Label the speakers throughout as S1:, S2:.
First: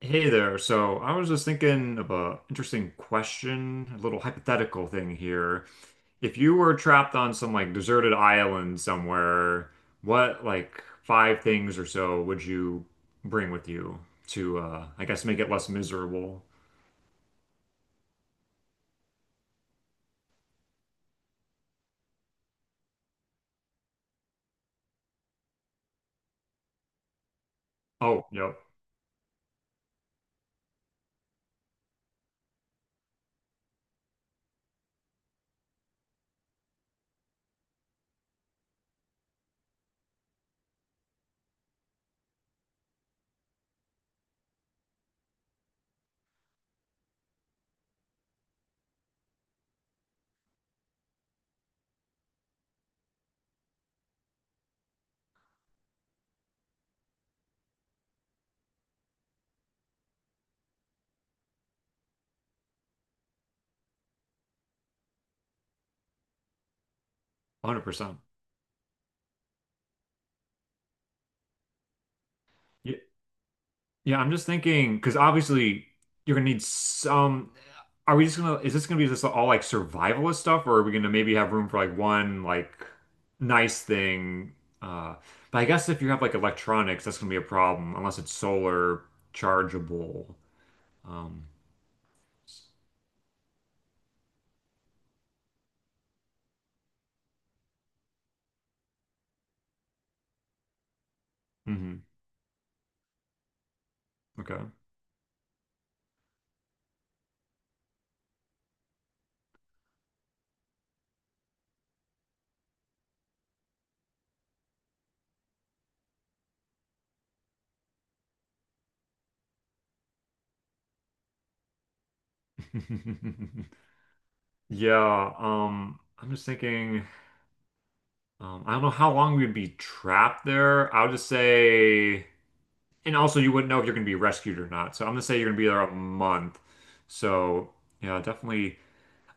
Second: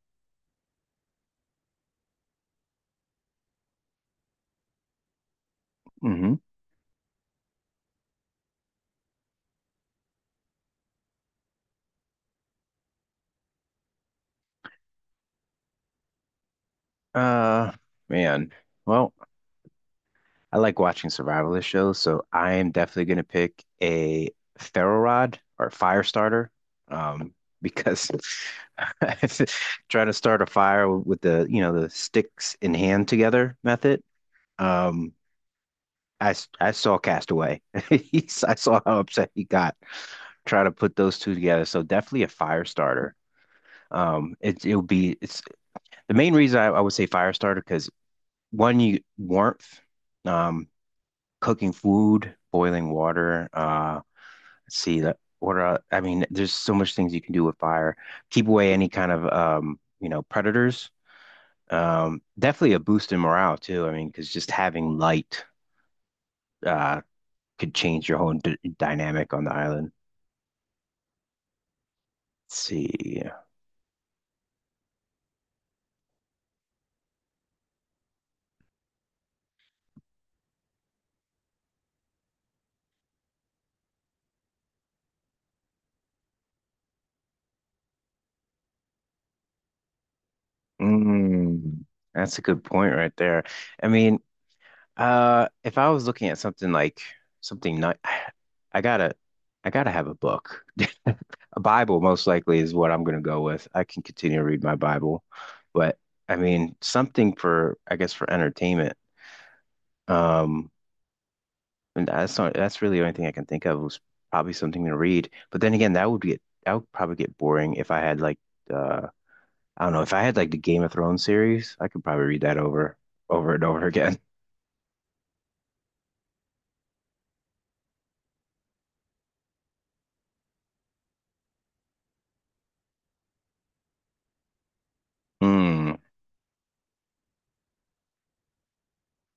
S1: Hey there. So I was just thinking of a interesting question, a little hypothetical thing here.
S2: Hmm.
S1: If you were trapped on some like deserted island somewhere, what like five things or so would you bring with you to I guess make it less miserable?
S2: Uh, Man. Well, I like watching survivalist shows, so I am definitely gonna pick a ferro rod or fire starter. Um, because
S1: Oh, yep,
S2: trying to start a fire with the the sticks in hand together method. Um, I saw Castaway. I saw how upset he got trying to put those two together. So definitely a fire starter. It's the main reason I would say fire starter because one you warmth, um, cooking food, boiling water. Let's see that. I mean, there's so much things you can do with fire. Keep away any kind of predators. Definitely a boost in morale too. I mean, because just having light uh could change your
S1: 100%.
S2: whole d dynamic on the island. Let's see.
S1: Yeah, I'm just thinking because obviously you're gonna need some. Are we just gonna? Is this gonna be just all like survivalist stuff, or are we gonna maybe have room for like one like nice thing? Uh, but I guess if you have like electronics, that's gonna be a problem unless it's solar chargeable. Um,
S2: Mm, that's a good point right there. I mean. If I was looking at something like something not, I gotta, I gotta have a book. A Bible
S1: hmm.
S2: most likely is what I'm gonna go with. I can continue to
S1: Okay.
S2: read my Bible, but I mean something for, I guess, for entertainment. Um, and that's not, that's really the only thing I can think of was probably something to read. But then again, that would probably get boring if I had like, uh, I don't know, if I had like the Game of Thrones series, I could probably read that over, over and over again.
S1: Yeah. I'm just thinking. I don't know how long we would be trapped there. I would just say. And also, you wouldn't know if you're going to be rescued or not. So I'm gonna say you're gonna be there a
S2: Hmm.
S1: month. So yeah, definitely.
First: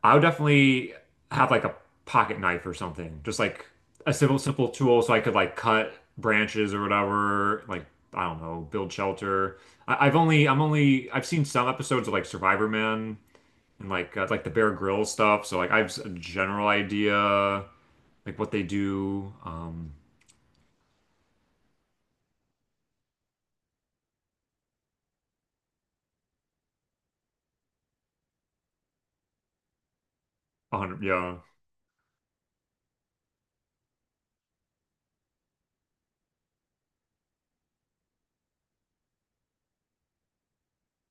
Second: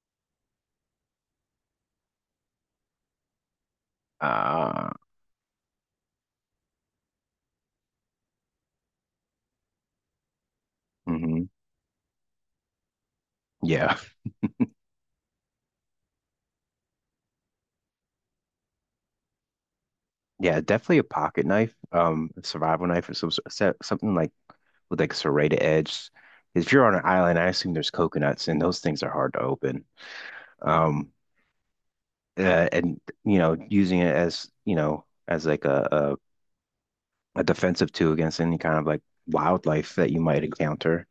S1: I would definitely have like a pocket knife or something, just like a simple, simple
S2: Uh,
S1: tool, so I could like cut branches or whatever. Like I don't know, build shelter. I, I've only, I'm only, I've seen
S2: mhm.
S1: some episodes of like Survivor Man and
S2: Yeah.
S1: like the Bear Grylls stuff. So like I have a general idea like what they do.
S2: Yeah, definitely a pocket knife, a survival knife or something like with like serrated edge. If you're on an island, I assume there's coconuts and those things are hard to open.
S1: 100,
S2: Um,
S1: yeah.
S2: and you know, using it as, you know, as like a defensive tool against any kind of like wildlife that you might encounter.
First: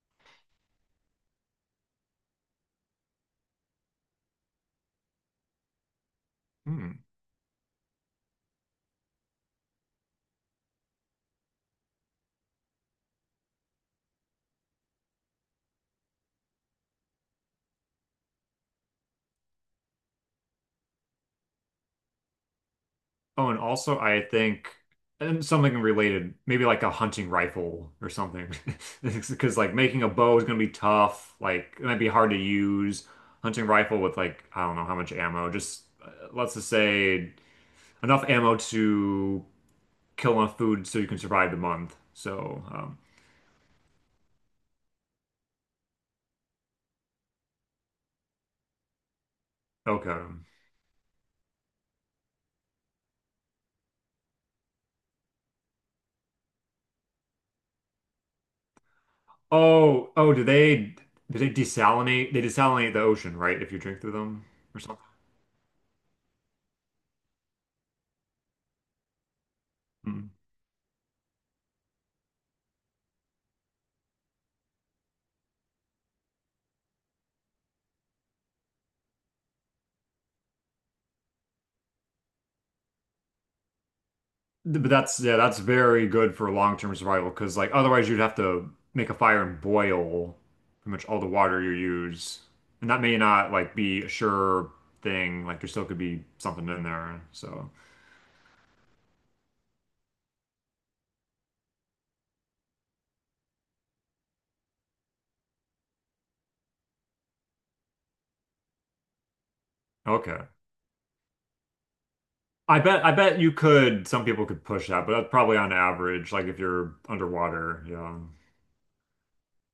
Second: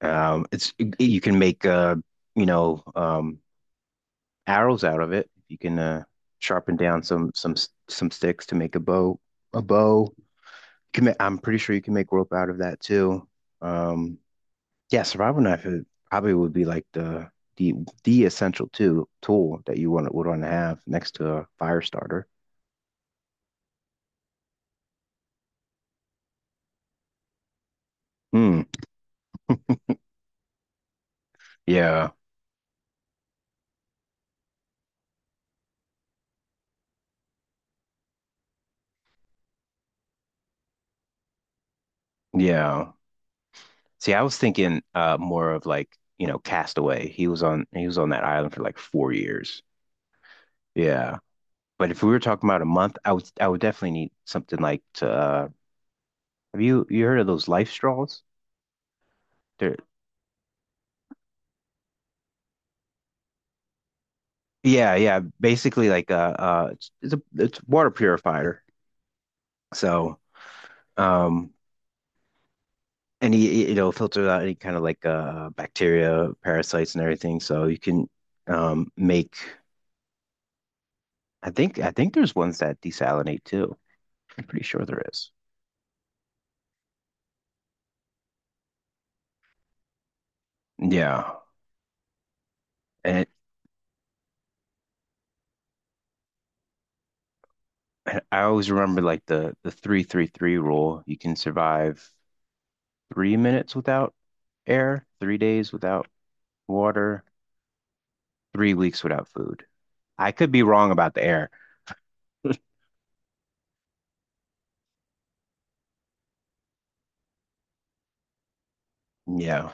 S2: It's you can make you know, um, arrows out of it. You can sharpen down
S1: Hmm.
S2: some some sticks to make a bow, a bow. I'm pretty sure you can make rope out of that too. Um, yeah, survival knife it probably would be like the the essential tool that you want to have next to a fire starter.
S1: Oh, and also I think and something related, maybe like a hunting rifle or something.
S2: Hmm.
S1: Because like making a bow is gonna be tough. Like it might be
S2: Yeah.
S1: hard to use. Hunting rifle with like I don't know how much ammo. Just let's just say enough ammo to kill enough food so you can survive the month. So
S2: Yeah. See, I was thinking more of like, you know, Castaway. He was on that island for like 4 years.
S1: okay.
S2: Yeah. But if we were talking about a month, I would definitely need something like to have you heard of those life straws?
S1: Oh, do they desalinate? They desalinate the ocean, right? If you drink through them or
S2: Yeah,
S1: something.
S2: yeah. Basically, like a it's a it's water purifier. So,
S1: Hmm.
S2: um, any it'll filter out any kind of like bacteria, parasites, and everything. So you can make. I think there's ones that desalinate too. I'm pretty sure
S1: But
S2: there
S1: that's
S2: is.
S1: yeah, that's very good for long-term survival because like otherwise you'd have to make a fire and boil pretty much all the
S2: Yeah,
S1: water you use. And that may
S2: and,
S1: not like be a sure thing. Like there still could be something in there. So
S2: and I always remember like the three rule. You can survive 3 minutes without air, 3 days without water, 3 weeks without food. I
S1: okay.
S2: could be wrong about the air.
S1: I bet you could some people could push that, but that's probably on average, like if you're underwater, yeah.
S2: Yeah.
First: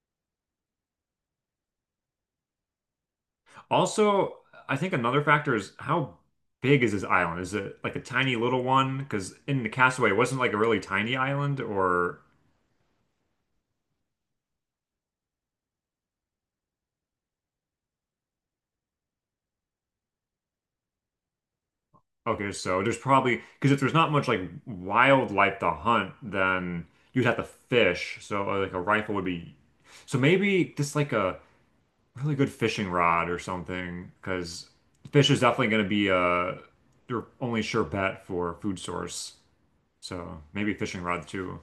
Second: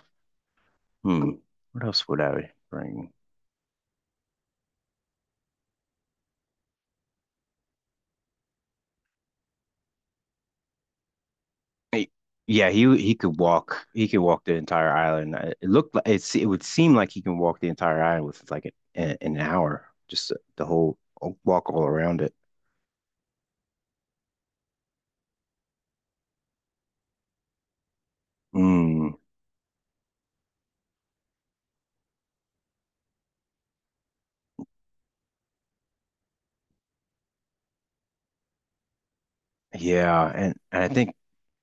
S2: Hmm. What else would I bring?
S1: Also, I think another factor is how big is this island? Is it like a tiny little one? Because in the Castaway, it wasn't like a really tiny island
S2: Eh,
S1: or
S2: Yeah, he could walk. He could walk the entire island. It looked like it would seem like he can walk the entire island with like an hour, just the whole walk all around it.
S1: okay, so there's probably because if there's not much like wildlife to hunt, then you'd have to fish. So like a
S2: Mm,
S1: rifle would be. So maybe just like a really good fishing rod or something, because fish is definitely going to be your only sure bet for food source.
S2: yeah,
S1: So maybe
S2: and
S1: fishing rod too.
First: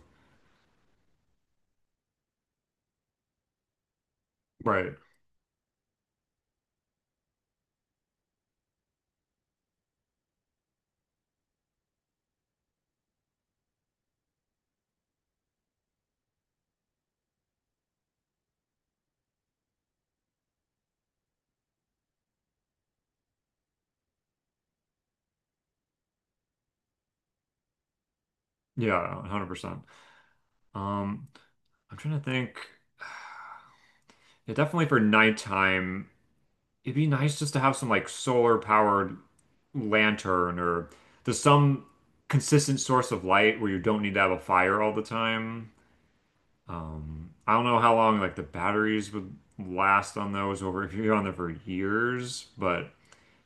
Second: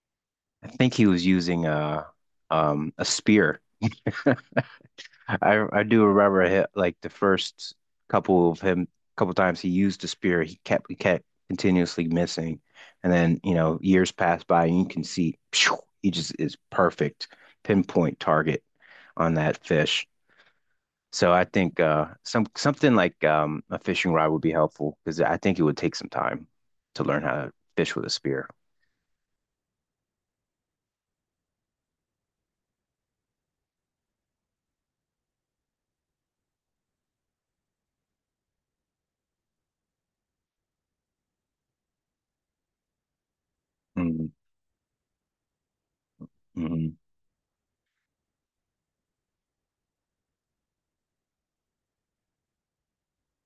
S2: I think he was using a spear.
S1: Right.
S2: I do remember him, like the first couple of him couple times he used the spear, he kept continuously missing, and then you know years pass by and you can see phew, he just is perfect pinpoint target on that fish. So I think something like a fishing rod would be helpful because I think it would take some time to learn how to fish with a spear.
S1: Yeah, 100%. Um, I'm trying to think. Yeah, definitely for nighttime, it'd be nice just to have some like solar powered lantern or there's some consistent source of light where you don't need to
S2: Hmm.
S1: have a fire all the time.
S2: Hmm.
S1: I don't know how long like the batteries would last on those over if you're on there for years, but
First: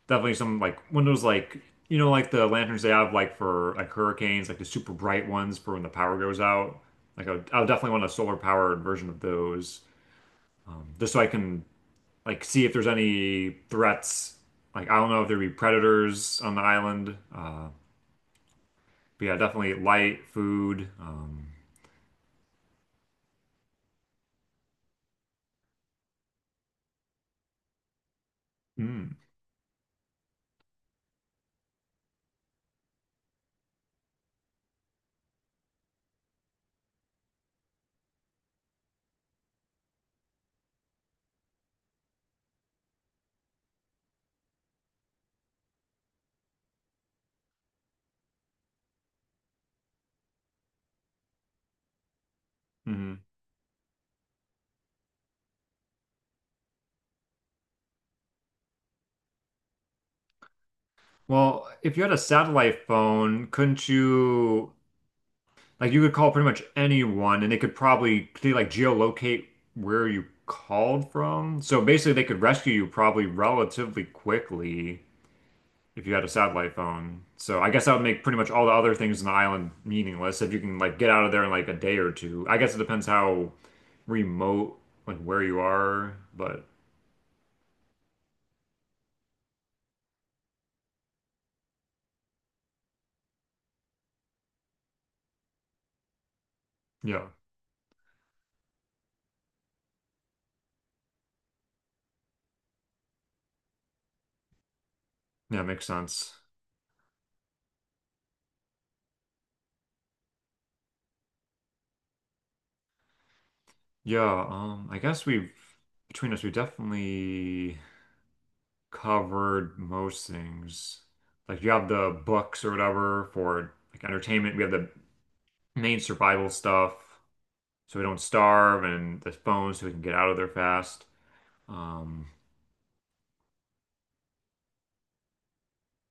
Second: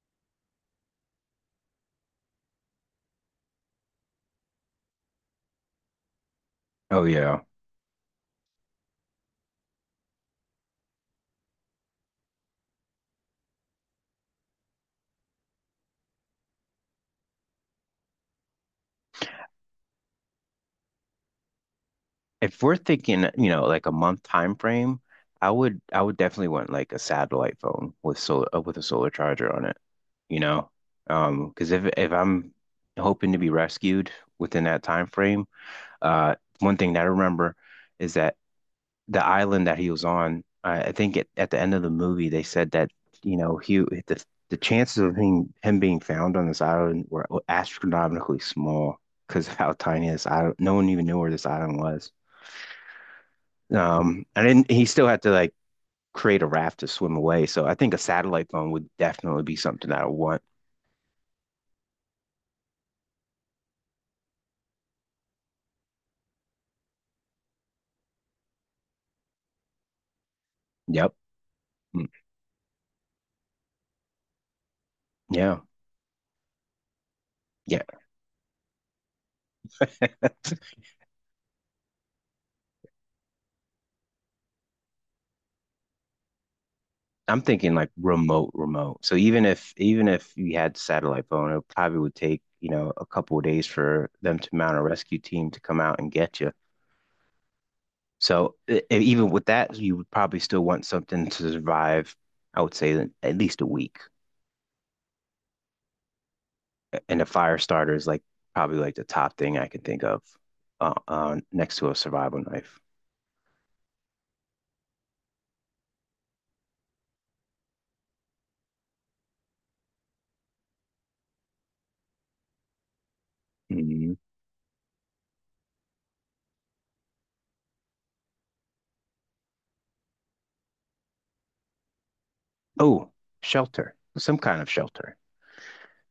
S1: definitely some like one of those like like the lanterns they have like for like hurricanes, like the super bright ones for when the power goes out.
S2: Oh
S1: Like
S2: yeah.
S1: I would definitely want a solar powered version of those just so I can like see if there's any threats. Like I don't know if there'd be predators on the island. But yeah, definitely light food.
S2: If we're thinking, you know, like a month time frame, I would definitely want like a satellite phone with solar with a solar
S1: Mm,
S2: charger on it, you know? Because if I'm hoping to be rescued within that time frame, uh, one thing that I remember is that the island that he was on. I think at the end of the movie they said that you know he the chances of him being found on this island were astronomically small because of how tiny this island. No one even knew where this island was.
S1: mhm.
S2: And then he still had to like create a raft to swim away. So I think a satellite phone would definitely be something that I would want.
S1: Well, if you had a satellite phone, couldn't you like you could call pretty much anyone, and they could probably could they, like geolocate where you called
S2: Yep.
S1: from? So
S2: Mm.
S1: basically, they could rescue you probably relatively quickly
S2: Yeah.
S1: if you had a satellite phone. So I
S2: Yeah.
S1: guess that would make pretty much all the other things in the island meaningless if you can like get out of there in like a day or two. I guess it depends how remote like where you are, but
S2: I'm thinking like remote, remote. So even if you had satellite phone, it probably would take, you know, a couple of days for them to mount a rescue team to come out and get you.
S1: yeah,
S2: So even with that, you would probably still want something to survive, I would say at least a week.
S1: yeah, it makes sense.
S2: And a fire starter is like probably like the top thing I can think of next to a survival knife.
S1: Yeah, I guess we've between us, we definitely covered most things. Like you have the books or whatever for like
S2: Mhm.
S1: entertainment. We have the main survival stuff, so we don't starve, and the phones, so we can get out of there fast. Um,
S2: Oh, shelter, some kind of shelter.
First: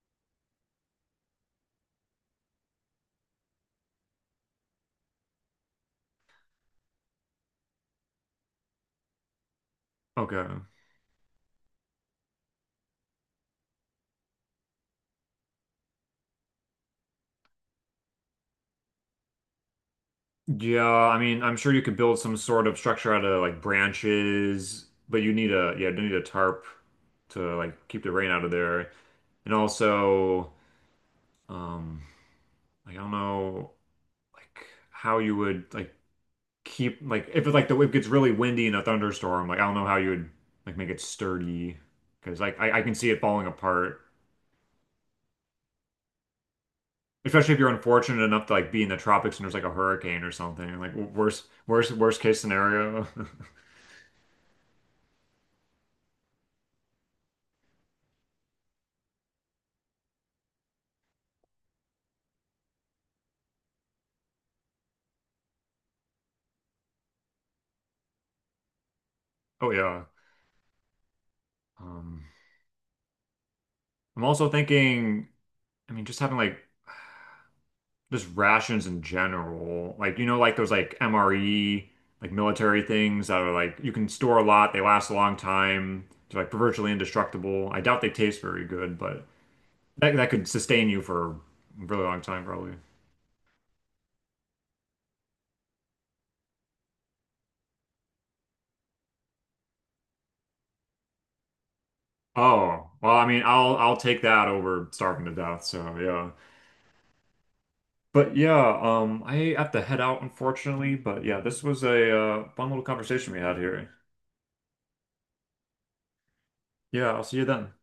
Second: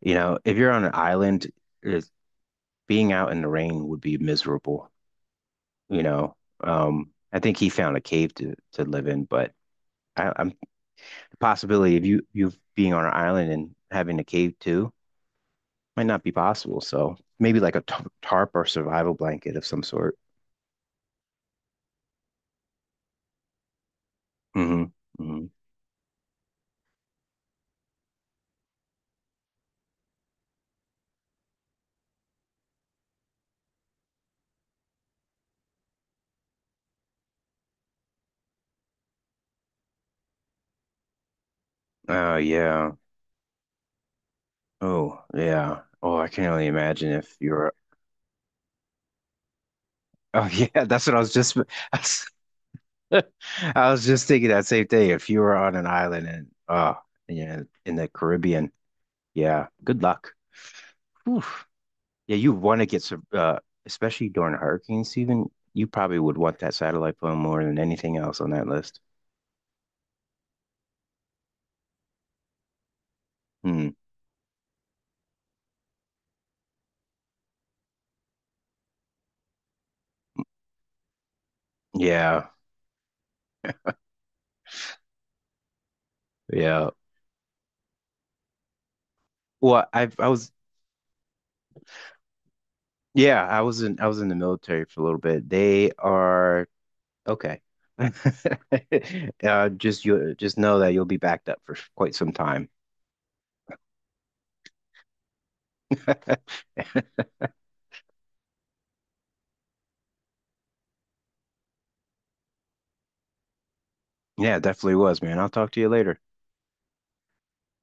S2: You know, if you're on an island, it's- being out in the rain would be miserable. You know. I think he found a cave to live in, but I'm
S1: okay.
S2: the possibility of you being on an island and having a cave too might not be possible. So maybe like a tarp or survival blanket of some sort.
S1: Yeah, I mean, I'm sure you could build some sort of structure out of like
S2: Hmm.
S1: branches, but you
S2: Hmm.
S1: need a yeah, you need a tarp to like keep the rain out of there, and also, um, like, I don't know. Like how you would like keep like if it, like the it gets really windy in a thunderstorm, like I don't know how you would like make it sturdy
S2: Oh
S1: because like I
S2: yeah.
S1: can see it falling apart.
S2: Oh yeah. Oh, I can only imagine if
S1: Especially if you're
S2: you're.
S1: unfortunate enough to like be in the tropics and there's like a hurricane or
S2: Oh
S1: something.
S2: yeah,
S1: Like
S2: that's what I was just.
S1: worst case scenario.
S2: I was just thinking that same thing. If you were on an island and oh, yeah, in the Caribbean, yeah, good luck. Oof. Yeah, you want to get some, especially during hurricane season, you probably would want that satellite phone more than anything else on that list.
S1: Oh yeah. Um,
S2: Hmm.
S1: I'm also thinking, I mean, just having like just rations in general. Like, you know, like those like MRE, like
S2: Yeah,
S1: military things that are like you can store a lot, they last a long time, they're like
S2: yeah.
S1: virtually indestructible. I doubt they taste very good, but
S2: Well,
S1: that
S2: I
S1: could
S2: was
S1: sustain you for a really long time probably.
S2: Yeah, I was in the military for a little bit. They are okay. Just you just know that you'll be backed up for quite some time.
S1: Oh, well, I mean, I'll take that over starving to death, so yeah. But yeah, I have to head out unfortunately, but yeah, this was a fun little conversation we had here.
S2: Yeah, definitely was, man. I'll talk to you later.
S1: Yeah, I'll see you then.